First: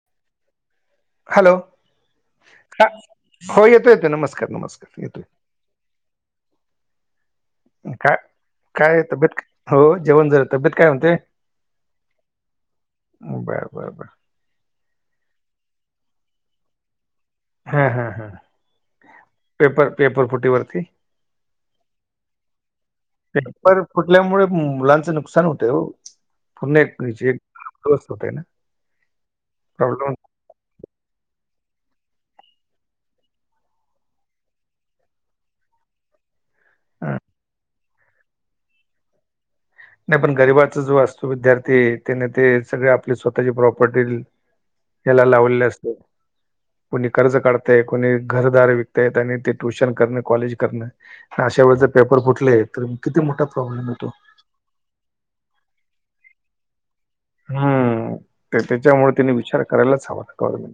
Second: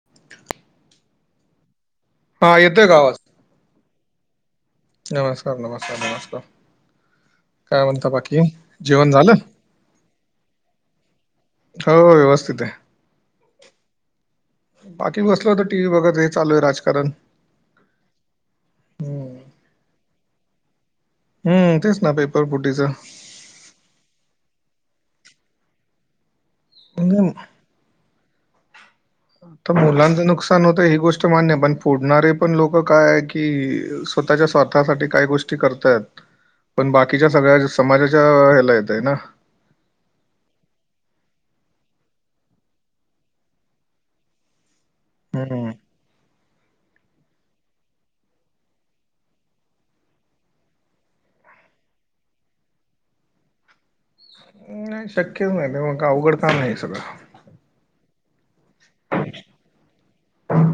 [unintelligible] Hello हा येतोय का वाज हो येतोय येतोय नमस्कार नमस्कार येतोय नमस्कार नमस्कार नमस्कार म्हणता काय बाकी काय जेवण झालं? तब्येत हो जेवण झाल तब्येत काय म्हणते हो व्यवस्थित आहे बर बर बर बाकी बसल होत टी व्ही बघत हे चालू आहे राजकारण हा हा हा हम्म. पेपर पेपर फुटीवरती हम् तेच ना पेपर फुटीच पेपर फुटल्यामुळे मुलांचं नुकसान होतं होफन एक म्हणजे वीजय पोस होतय ना आ मुलांचं नुकसान प्रॉब्लेम मुलांच नूकसान होतय ही गोष्ट मान्यय पण फोडणारे पण लोक काय की स्वतःच्या स्वारथासाठी काय गोष्ट करतायत पण बाकीच्या सगळ्या समाजाच्या ह्याला येतय ना नाही पण गरीबाचा जो असतो विद्यार्थी त्याने ते सगळे आपली स्वतःची प्रॉपर्टी ह्याला लावलेलं हम्म. असतेत. कोणी कर्ज काढतय, कोणी घरदारे विकतायत आणि ते ट्यूशन करणं, कॉलेज करणं. अशा वेळेस जर पेपर फुटले तर किती मोठा प्रॉब्लेम येतो. नाय शक्यच नाय ते अवघड काम आहे सगळं. हम्म ते त्याच्यामुळे त्यांनी विचार करायलाच हवा गवर्मेंट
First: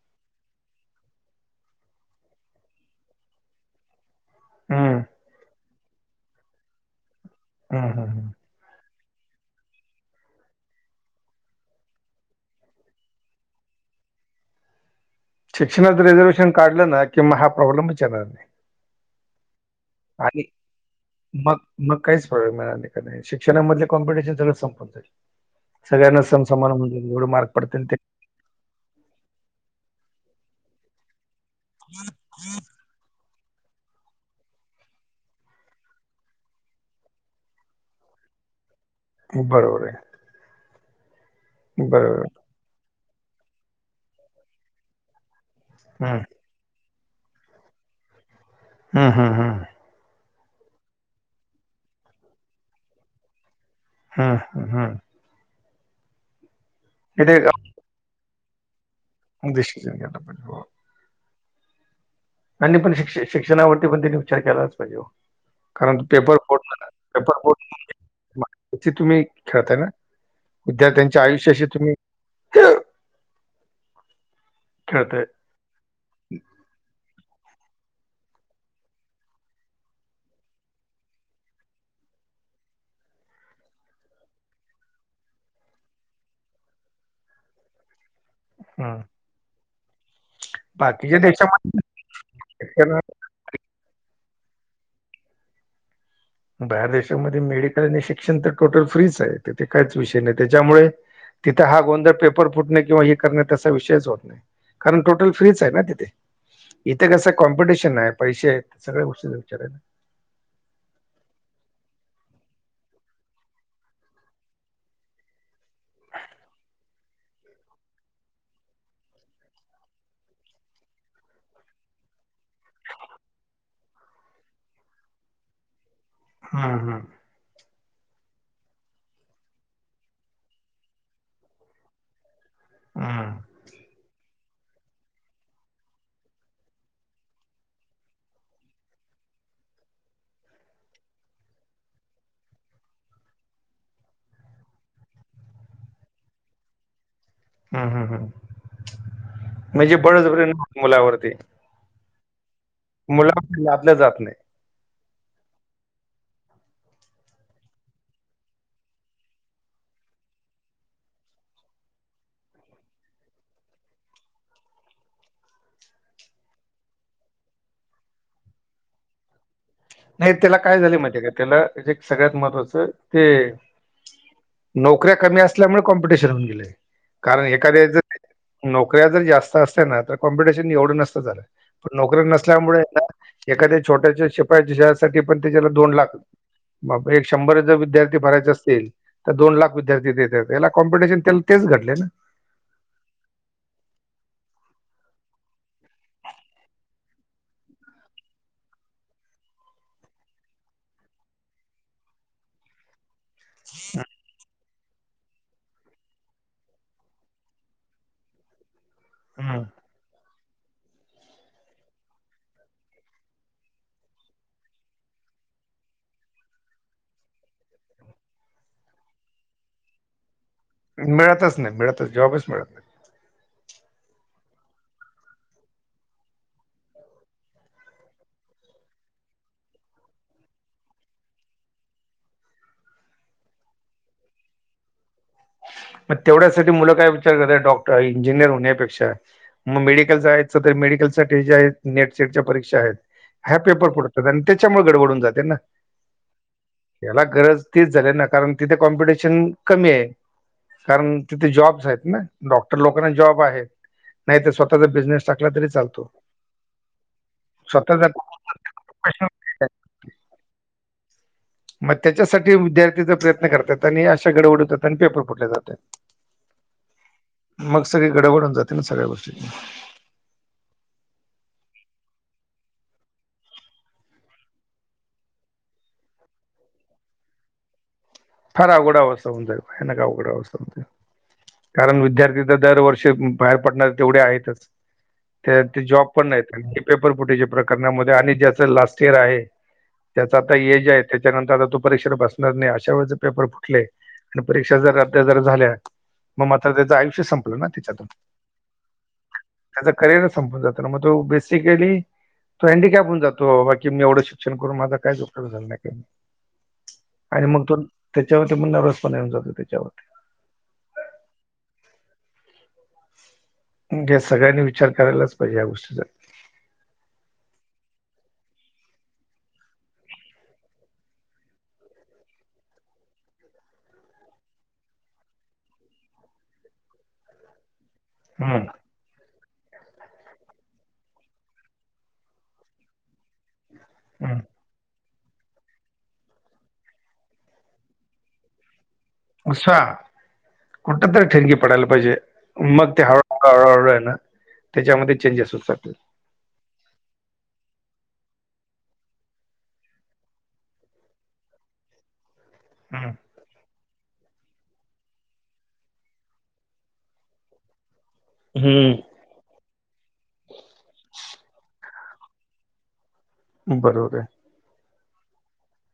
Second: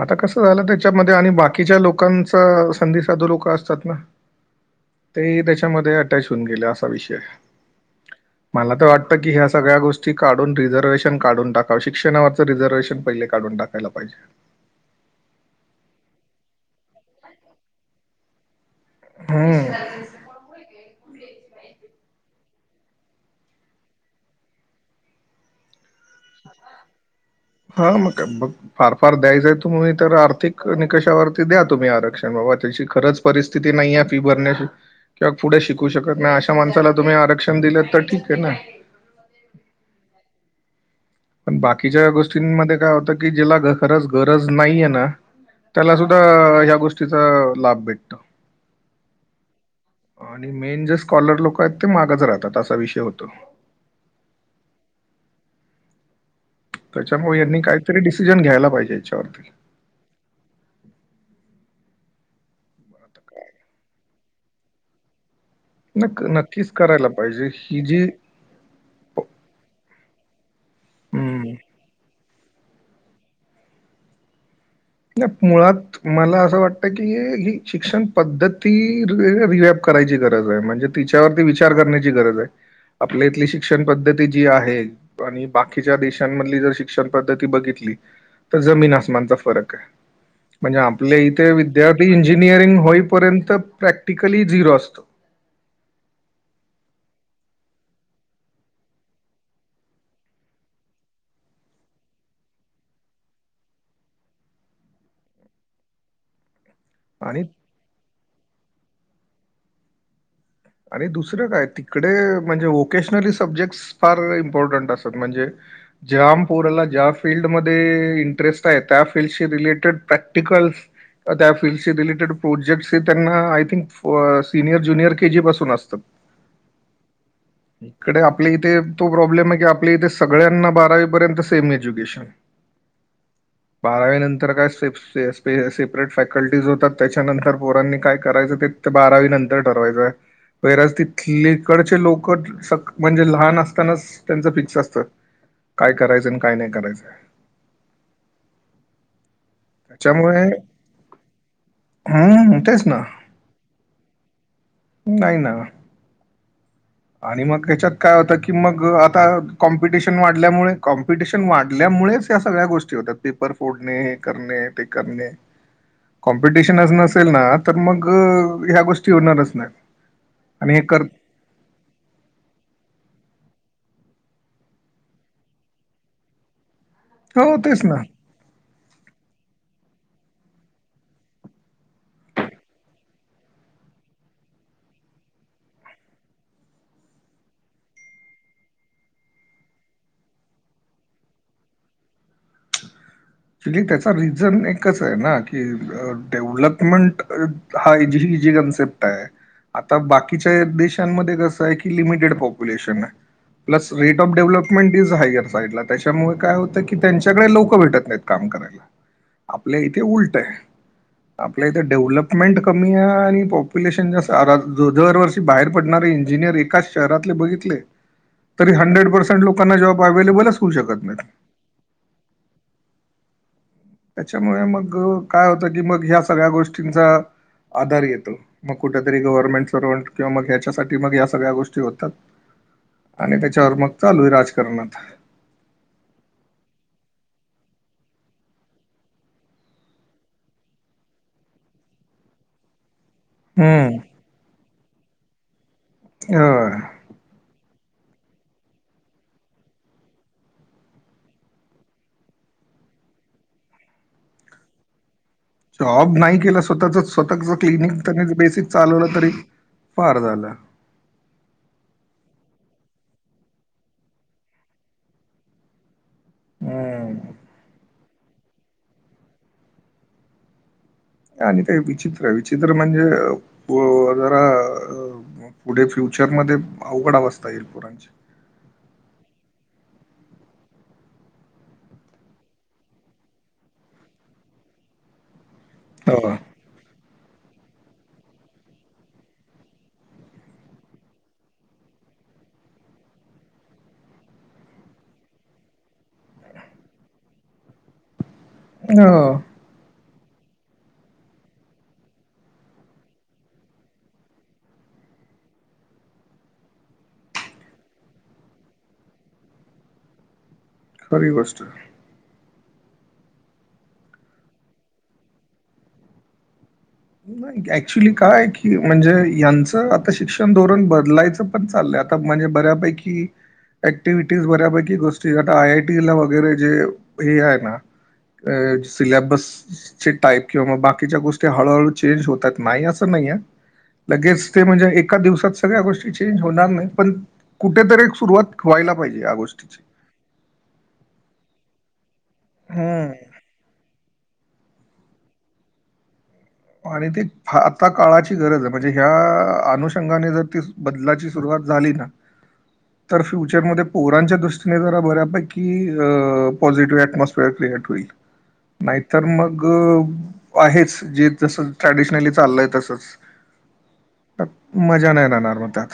आता कसं झालं त्याच्यामध्ये आणि बाकीच्या लोकांचा संधी साधू लोक असतात ना. हम्म. ते त्याच्यामध्ये अटॅच होऊन गेले असा विषय हम्म हम्म हम्म. मला तर वाटतं की ह्या सगळ्या गोष्टी काढून रिझर्व्हेशन काढून टाकाव. शिक्षणावरचं रिझर्व्हेशन पहिले काढून टाक. कायला पायजे. शिक्षणाचं रिझर्व्हेशन काढलं ना की मग हा प्रॉब्लेमच येणार नाय. हम्म. आणि. मग मग काहीच [unintelligible] मिळणार नाय का नाय शिक्षणामधले कॉम्पिटिशन सगळं संपून जाईल. सगळ्यांना सम समान एवढ मार हा मग का बघ फार फार द्यायचंय तुम्ही तर आर्थिक निकषावर द्या तुम्ही आरक्षण बाबा त्याची खरंच परिस्थिती नाहीये फी भरण्याची किंवा पुढे शिकू शकत नाही अशा माणसाला तुम्ही आरक्षण दिलं तर ठीक हे ना. बरोबर आहे. पण बाकीच्या बरोबर आहे. गोष्टींमध्ये काय होतं की जेला खरंच गरज नाहीेये ना. त्याला सुद्धा हम्म ह्या गोष्टीचा लाभ भेटतो. हम्म हम्म हम्म. आणि मेन जे स्कॉलर लोक आहेत ते मागचं राहतात असा विषय होतो. हम्म हम्म हम्म. हे त्याच्यामुळे ते यांनी कायतरी डिसिजन घ्यायला पाहिजे याच्यावर डिसिजन घ्यायला पायजे हो. त्यांनी पण शिक्ष आता काय शिक्षणावरती पण त्यांनी विचार केलाच पाहिजे हो. कारण नक्क पेपर बोट नक्कीच [unintelligible] करायला पेपर पाहिजे. बोट ही जी ते तुम्ही खेळताय ना विद्यार्थ्यांच्या हं. आयुष्याशी तुम्ही खेळतायत. नाही मुळात. मला असं वाटतं की ही शिक्षण पद्धती री रिवॅप करायची गरज हाय म्हणजे तिच्यावरती विचार करण्याची गरज आहे आपल्या इथली शिक्षण पद्धती जी आहे. आणि बाकीच्या देशांमधली जर शिक्षण पद्धती बघितली तर जमीन हं. आसमानचा फरक ये. म्हणजे आपल्या बाकीच्या इथे देशामध्ये विद्यार्थी इंजिनिअरिंग शेतकऱ्यांना होईपर्यंत प्रॅक्टिकली झिरो असतो. बाहेर देशामध्ये मेडिकल आणि शिक्षण तर टोटल फ्रीच आहे तिथे कायच विषय नाही त्याच्यामुळे तिथं हा गोंधळ पेपर फुटणे किंवा हे करणे तसा विषयच होत नाही. कारण टोटल फ्रीच हाय ना तिथे. इथे कसं आणि कॉम्पिटिशन हाय पैसे आहेत सगळ्या गोष्टीच विचार आहे ना. आणि दुसरं काय तिकडे म्हणजे व्होकेशनली सब्जेक्टस फार इम्पॉर्टंट असतात म्हणजे ज्या आम पोराला ज्या फिल्डमध्ये इंटरेस्ट आहे त्या फिल्डशी रिलेटेड प्रॅक्टिक्लस अह त्या फीलल्डचे रिलेटेड प्रोजेक्टस हे त्यांना I think senior junior KG पासून पुण असता. हा हा. इकडे आपल्या इथे तो प्रॉब्लेम आय की आपल्या इथे सगळ्यांना बारावी पर्यंत सेम एज्युकेशन. [inaudible] आ. बारावी नंतर काय स्टेप्स सेफ- सेपरेट फॅकल्टीज होतात. त्याच्यानंतर पोरांनी काय करायचं ते ते बारावी नंतर ठरवायचं. पैराज तिथली कडचे लोक कच म्हणजे लहान असतानाच त्यांचा फिक्स असत. काय करायचंय अन् काय नाय करायचं. हा हा हा म्हणजे त्याच्यामुळे बळजबरी नको मुलांवरती. हम्म तेच ना. आपल्या जात नाय. नाय ना. आणि मग ह्याच्यात काय होतं की मग आता कॉम्पिटिशन वाढल्यामुळे कॉम्पिटिशन वाढल्यामुळेच त्या सगळ्या गोष्टी होतात. पेपर फोडणे, हे करणे ते करणे. कॉम्पिटिशनच नसेल ना तर मग ह्या गोष्टी होणारच नाय. नाय त्याला काय झालय माहिती आय का? त्याला जे सगळ्यात महत्त्वाचं ते नोकऱ्या कमी असल्यामुळे कॉम्पिटिशन होऊन गेलेय. कारण हो तेच ना एखाद्याच नोकऱ्या जर जास्त असत्या ना तर कॉम्पिटिशन एवढं नसतं झालं. पण नोकऱ्या नसल्यामुळे ना एखाद्या छोट्याच्या शिपासाठी पण त्याच्याला पण दोन लाख बापरे एक शंभर जर विद्यार्थी भरायचे असतील त्यात दोन लाख विद्यार्थी देत्यात त्याला कॉम्पिटिशन तेच घडले ना. ॲक्च्युली त्याचा रिझन एकच आय ना की डेव्हलपमेंट हाय जीली हीजी कनसेप्ट आय. आता बाकीच्या देशांमध्ये कसं आय की लिमिटेड पॉप्युलेशन आय. Plus rate of development is higher साईडला त्याच्यामुळे काय होतं की त्यांच्याकडे लोक भेटत नायत. काम करायला हम्म. आपल्या इथे उलट आय. आपल्या इथे डेव्हलपमेंट कमी आय आणि पॉप्युलेशन जास्त दरवर्षी बाहेर पडणारे इंजिनियर एकाच शहरातले बघितले. तरी हंड्रेंड पर्सेंट लोकांना जॉब अविलेबलच मिळतच नाय मिळतच जॉबच मिळत नाय. त्याच्यामुळे मग काय होतं की, मग ह्या सगळ्या गोष्टींचा आधार येतो. मग कुठेतरी गव्हर्नमेंटच सरवंट किंवा मग ह्याच्यासाठी मग या सगळ्या गोष्टी होतात. आणि त्याच्यावर मग चालू आय राजकारण आता. म तेवढ्यासाठी मुलं काय विचार करतात डॉक इंजिनियर होण्यापेक्षा मग मेडिकलचा जायाचं तर मेडिकल साठी जे आहेत नेट, सेटच्या परीक्षा आहेत. ह्या पेपर हम्म. फुटतात आणि त्याच्यामुळे गडबडून जाते ना. होय. याला गरज तीच झाली ना कारण तिथे कॉम्पिटिशन कमी आय. कारण तिथे जॉब्स हायत ना डॉक्टर लोकांना जॉब आहेत नाय तर स्वतःचा बिझनेस टाकला तरी चालतो जॉब नाही केला स्वतःच स्वतःच क्लिनिक स्वतःचा त्यांनी बेसिक चालवलं तरी आहे. फार झालं. मग त्याच्यासाठी विद्यार्थीचा प्रयत्न करतात आणि आशा गडबड हुतात आणि पेपर फुटले जातय. हम्म. मग सगळी गडबड होऊन जाते ना सगळ्या गोष्टींची. आणि ते विचित्र विचित्र म्हणजे व जरा अ मग पुढे फ्युचरमध्ये अवघड अवस्था येईल पोरांच्या फार अवघड अवस्था होऊन जाईल आहे. भयानक अवघड अवस्था होऊन जाईल कारण विद्यार्थी तर दरवर्षी बाहेर पडणारे तेवढे आहेतच. त्यात ते जॉब पण हो. नाहीत. अण ते पेपर फुटीच्या प्रकरणामध्ये आणि ज्यांच लास्ट इयर आहे. त्याच आता एज आहे. त्याच्यानंतर आता तो परीक्षा बसणार नाही. अशा वेळेत जर पेपर फुटले आणि परीक्षा जर रद्द जर झाल्या. मग म आता त्याचं आयुष्य संपलं ना? त्याच्यातून हो त्याच करिअरच संपून जातं ना मग तो बेसिकली तो हँडीकॅप होऊन जातो बाबा मी एवढं शिक्षण करून माझा कायचं उपयोग झाला नाही काही नाही. आणि मग तो त्याच्यावरती पण नरवस पणा येऊन जातो त्याच्यावरती पण, खरी गोष्ट आहे म्हणजे सगळ्यांनी विचार करायलाच पाहिजे या गोष्टीचा. नाही ते ऍक्च्युली काय की म्हणजे यांचं आता शिक्षण धोरण बदलायचं, पण चाललंय आता म्हणजे बऱ्यापैकी ऍक्टिव्हिटीज बऱ्यापैकी गोष्टी आता आय आय टी ला वगैरे जे हे आहे ना हम्म, काय सिल्याबस सची टाईप किंवा बाकीच्या गोष्टी हळूहळू चेंज होतात नाही अस नाहीये लगेच, हम्म. ते म्हणजे एका दिवसात सगळ्या गोष्टी चेंज होणार नाहीत पण कुठेतरी सुरुवात व्हायला पाहिजे या असा गोष्टीची, कुठं तर ठिणगी पडायला पाहिजे मग ते हं हळूहळू हळू हळू आहे ना त्याच्यामध्ये चेंजेस होऊ शकतात. आणि ते फा आता काळाची गरज आहे म्हणजे ह्या.. अनुषंगाने जर ती बदलाची सुरुवात झाली ना, हम्म. तर फ्युचरमध्ये पोरांच्या दृष्टीने जरा बऱ्यापैकी अ.. पॉझिटिव्ह ऍटमॉस्फिअर क्रिएट होईल. हम्म तर मग आहेच जे जसं ट्रॅडिशनली चाललंय तसंच. बरोबर आहे त्यात मजा नाही राहणार मग त्यात,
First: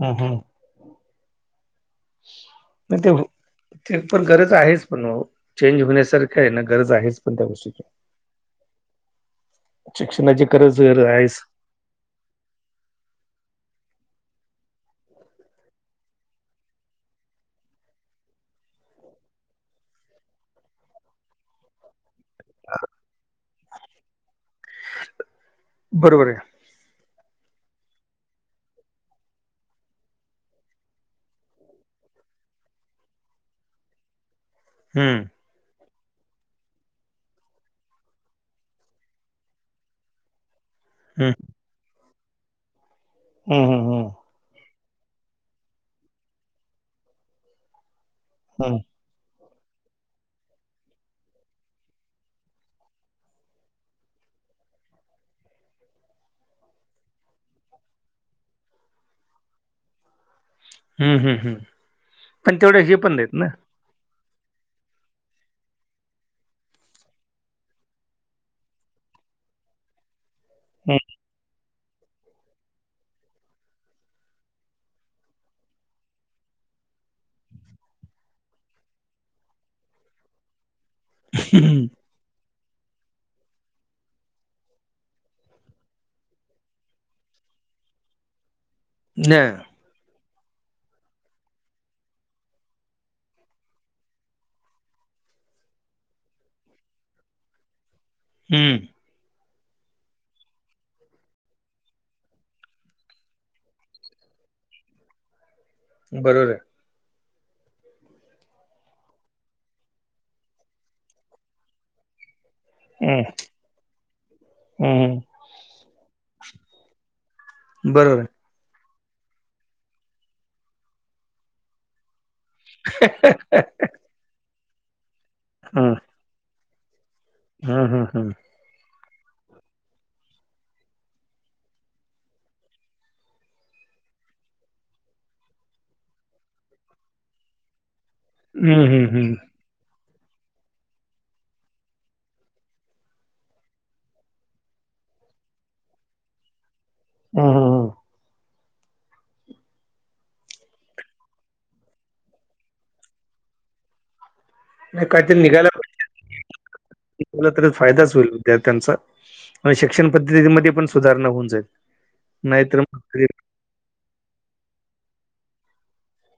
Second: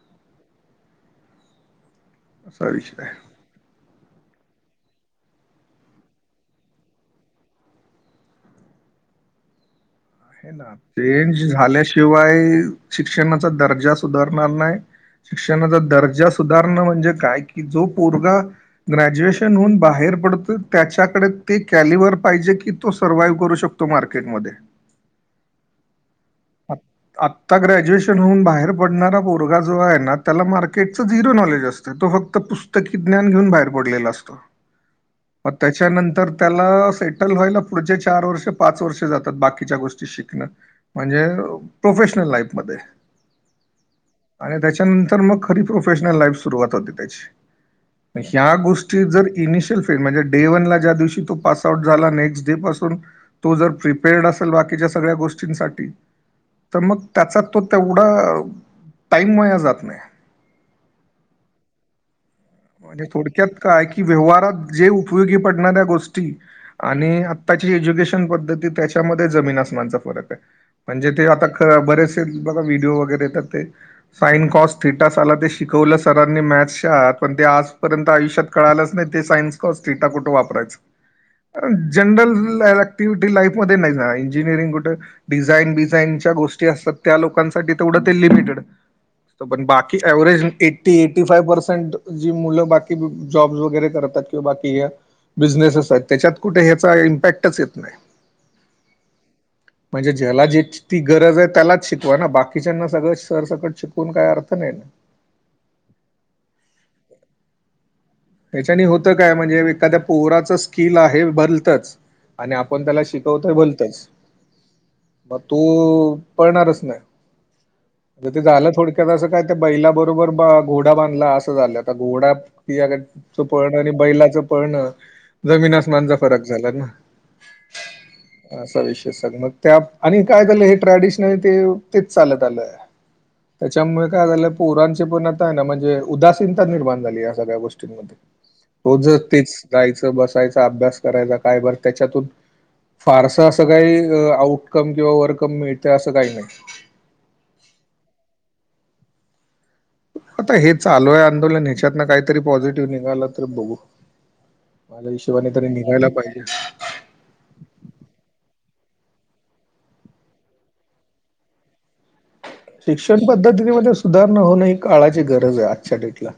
हम् हम् असा ना विषय ते आहे. होत. ते पण गरज आहेच पण ओ चेंज होण्यासारखी आहे ना गरज आहेच पण त्या गोष्टीची आज [unintelligible] शिक्षणाची गरज गरज आहेच. चेंज झाल्याशिवाय शिक्षणाचा दर्जा सुधारणार नाही. शिक्षणाचा दर्जा सुधारण म्हणजे काय कि जो पोरगं ग्रॅज्युएशन होऊन बाहेर पडतो त्याच्याकडे ते कॅलिव्हर पाहिजे की तो सर्व्हाइव्ह करू शकतो मार्केटमध्ये, बरोबर आहे आ आत्ता ग्रॅज्युएशन होऊन बाहेर पडणारा पोरगा जो आहे ना त्याला मार्केटच झिरो नॉलेज असतं जे तो फक्त पुस्तकी ज्ञान घेऊन बाहेर पडलेला असतो. हम्म मग त्याच्यानंतर त्याला सेटल व्हायला पुढचे चार वर्ष पाच वर्ष जातात बाकीच्या गोष्टी शिकन्यात म्हणजे हम्म. प्रोफेशनल लाईफमध्ये हम् हम् हम आणि त्याच्यानंतर मग खरी प्रोफेशनल लाईफ सुरुवात होती त्याची, ह्या हम्म गोष्टी जर इनिशियल म्हणजे डे वन ला ज्या दिवशी तो पास आउट झाला नेक्स्ट डे पासून पि- तो जर प्रिपेर्डश असेल बाकीच्या सगळ्या गोष्टींसाठी- तर मग त्याचा तो तेवढा टाईम वाया जात नाही. हम्म हम्म हम् पण तेवढ्या हे म्हणजे पण नाहीत ना, थोडक्यात काय की व्यवहारात जे उपयोगी पडणाऱ्या गोष्टी आणि आत्ताची एज्युकेशन पद्धती त्याच्यामध्ये जमीन आसमानचा फरक आहे. म्हणजे ते आता बरेचसे बघा व्हिडिओ वगैरे येतात ते साईन कॉस थिटसा आला ते शिकवलं सरांनी मॅथ्सच्या आत पण ते आजपर्यंत आयुष्यात कळालाच नाही ते सायन्स कॉस डेटा कुठे वापरायचं. हम्म. जनरल ऍक्टिव्हिटी लाईफमध्ये नाही ना इंजिनिअरिंग कुठे- डिझाईन बिझाईन च्या गोष्टी असतात त्या लोकांसाठी तेवढं ते लिमिटेड न पण बाकी एव्हरेज एटी एकी फार पसेटं- जी मुलं बाकी कुठं जॉब्स वगैरे करतात, किंवा बाकी हे- बिझनेस असा त्यांच्यांत कुठे ह्याचा इम्पॅक्टच येत नाही. हम्म म्हणजे जेला जी ती गरज आहे त्यालाच शिकवा ना, बाकीच्यांना सगळं सरसकट शिकवून काही अर्थ नाही ना. बरोबर आहे. हेच्याने होतं काय म्हणजे, एखाद्या पोहराचं स्किल आहे भदलतंच. आणि आपण त्याला हम्म शिकवतो भलतच. हम्म हम्म. तू पळणारच नाही बरोबर आहे. म्ह ते झालं थोड- असं कायतर त्या बैलाबरोबर घोडा बांधला असं झालं. आता घोडा- [inaudible] पळणारी बैलाच पळणजमीन आसमानचा फरक झाला ना. हम हम हम अस विषय सगळा मग त्या आणि काय झालं हे ट्रॅडिशनल ते तेच चालत आलंय. त्यांच्यामुळे काय झालं पोरांची पण आता आहे ना म्हणजे उदासीनता निर्माण झाली. या सगळ्या गोष्टी- हम्म हम्म रोज हम्म. तिचं जायचं बसायच अभ्यास करायचा काय बर त्यांच्यातून, फारस असं काही आउटकम किंवा वरकम मिळतं असं काही नाही. ह ह आता हे चालू आहे आंदोलन ह्याच्यातन काहीतरी पॉझिटिव्ह निघालं तर बघू, नाही मला हिशोबाने तरी निघायला पाहिजे. तील तर फायदाच होईल विद्यार्थ्यांचा. होय शिक्षण पद्धतीमध्ये पण, सुधारणा होऊन जाईल. नाहीतर मग शिक्षण ते- पद्धतीमध्ये सुधारणा होणं ही, काळाची गरज आहे. आजच्या डेटला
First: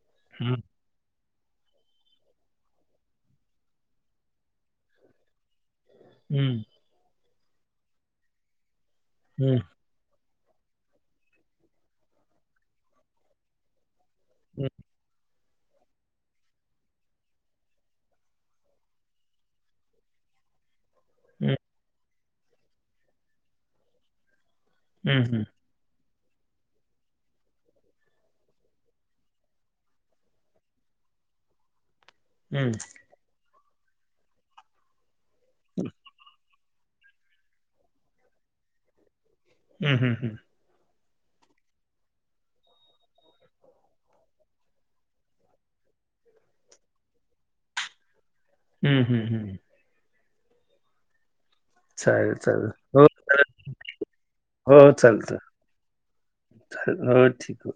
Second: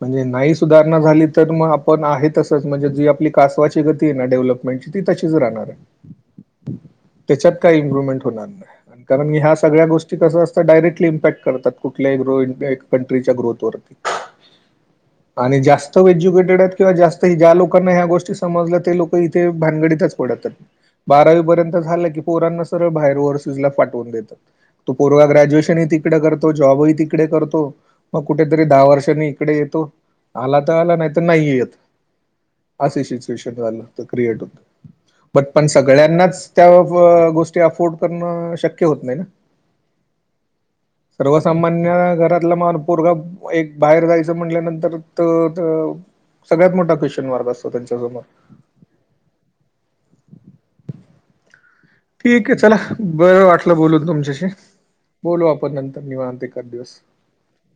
म्हणजे हम्म नाही सुधारणा- नाही झाली तर मग आपण आहे तसच म्हणजे जी आपली कासवाची गती आहे ना, डेव्हलपमेंटची ती तशीच राहणार. [inaudible] हम्म त्यांच्यात काही इम्प्रुव्हमेंट होणार नाही, कारण मी ह्या हम्म सगळ्या गोष्टी कस असतं, डायरेक्टली इम्पॅक्ट करतात, कुठल्याही कंट्रीच्या ग्रोथ वरती. हम्म आणि जास्त एज्युकेटेड आहेत, किंवा जास्त ज्या लोकांना ह्या गोष्टी समजल्या ते लोक- पण ते भानगडीतच पडत. बारावी पर्यंत झालं की, पोरांना सरळ बाहेर ओरसेसला पाटवून देतो. हम्म वं हम्म. ग्रॅज्युएशन येती. तिकडे करतो जॉबही तिकडे करतो मग कुठेतरी, दहा वर्षांनी इकडे येतो. आला तर, आला नाही तर नाही येत. हं, आससिच्युएशन झालं तर क्रिएट होत बट पण, सगळ्यांनाच. त्या ब ग गोष्टी अफोओर्ड करणं, शक्य होत नाहीं ना. हम् हम् हम सर्वसामान्य घरातला मन पोरग, एक बाहेर जायचं म्हटल्यानंतर त त सगळ्यात मोठा क्वेशन वर्ग असतो त्यांच्यासमोर हम्म हम हम्, चालेल, ठीक आहे चालेल. चला हो, बर वाटलं बोलून, तुमच्याशी बोलू आपण नंतर निवांत. एखाद दिवस [inaudible] ह ठीक ह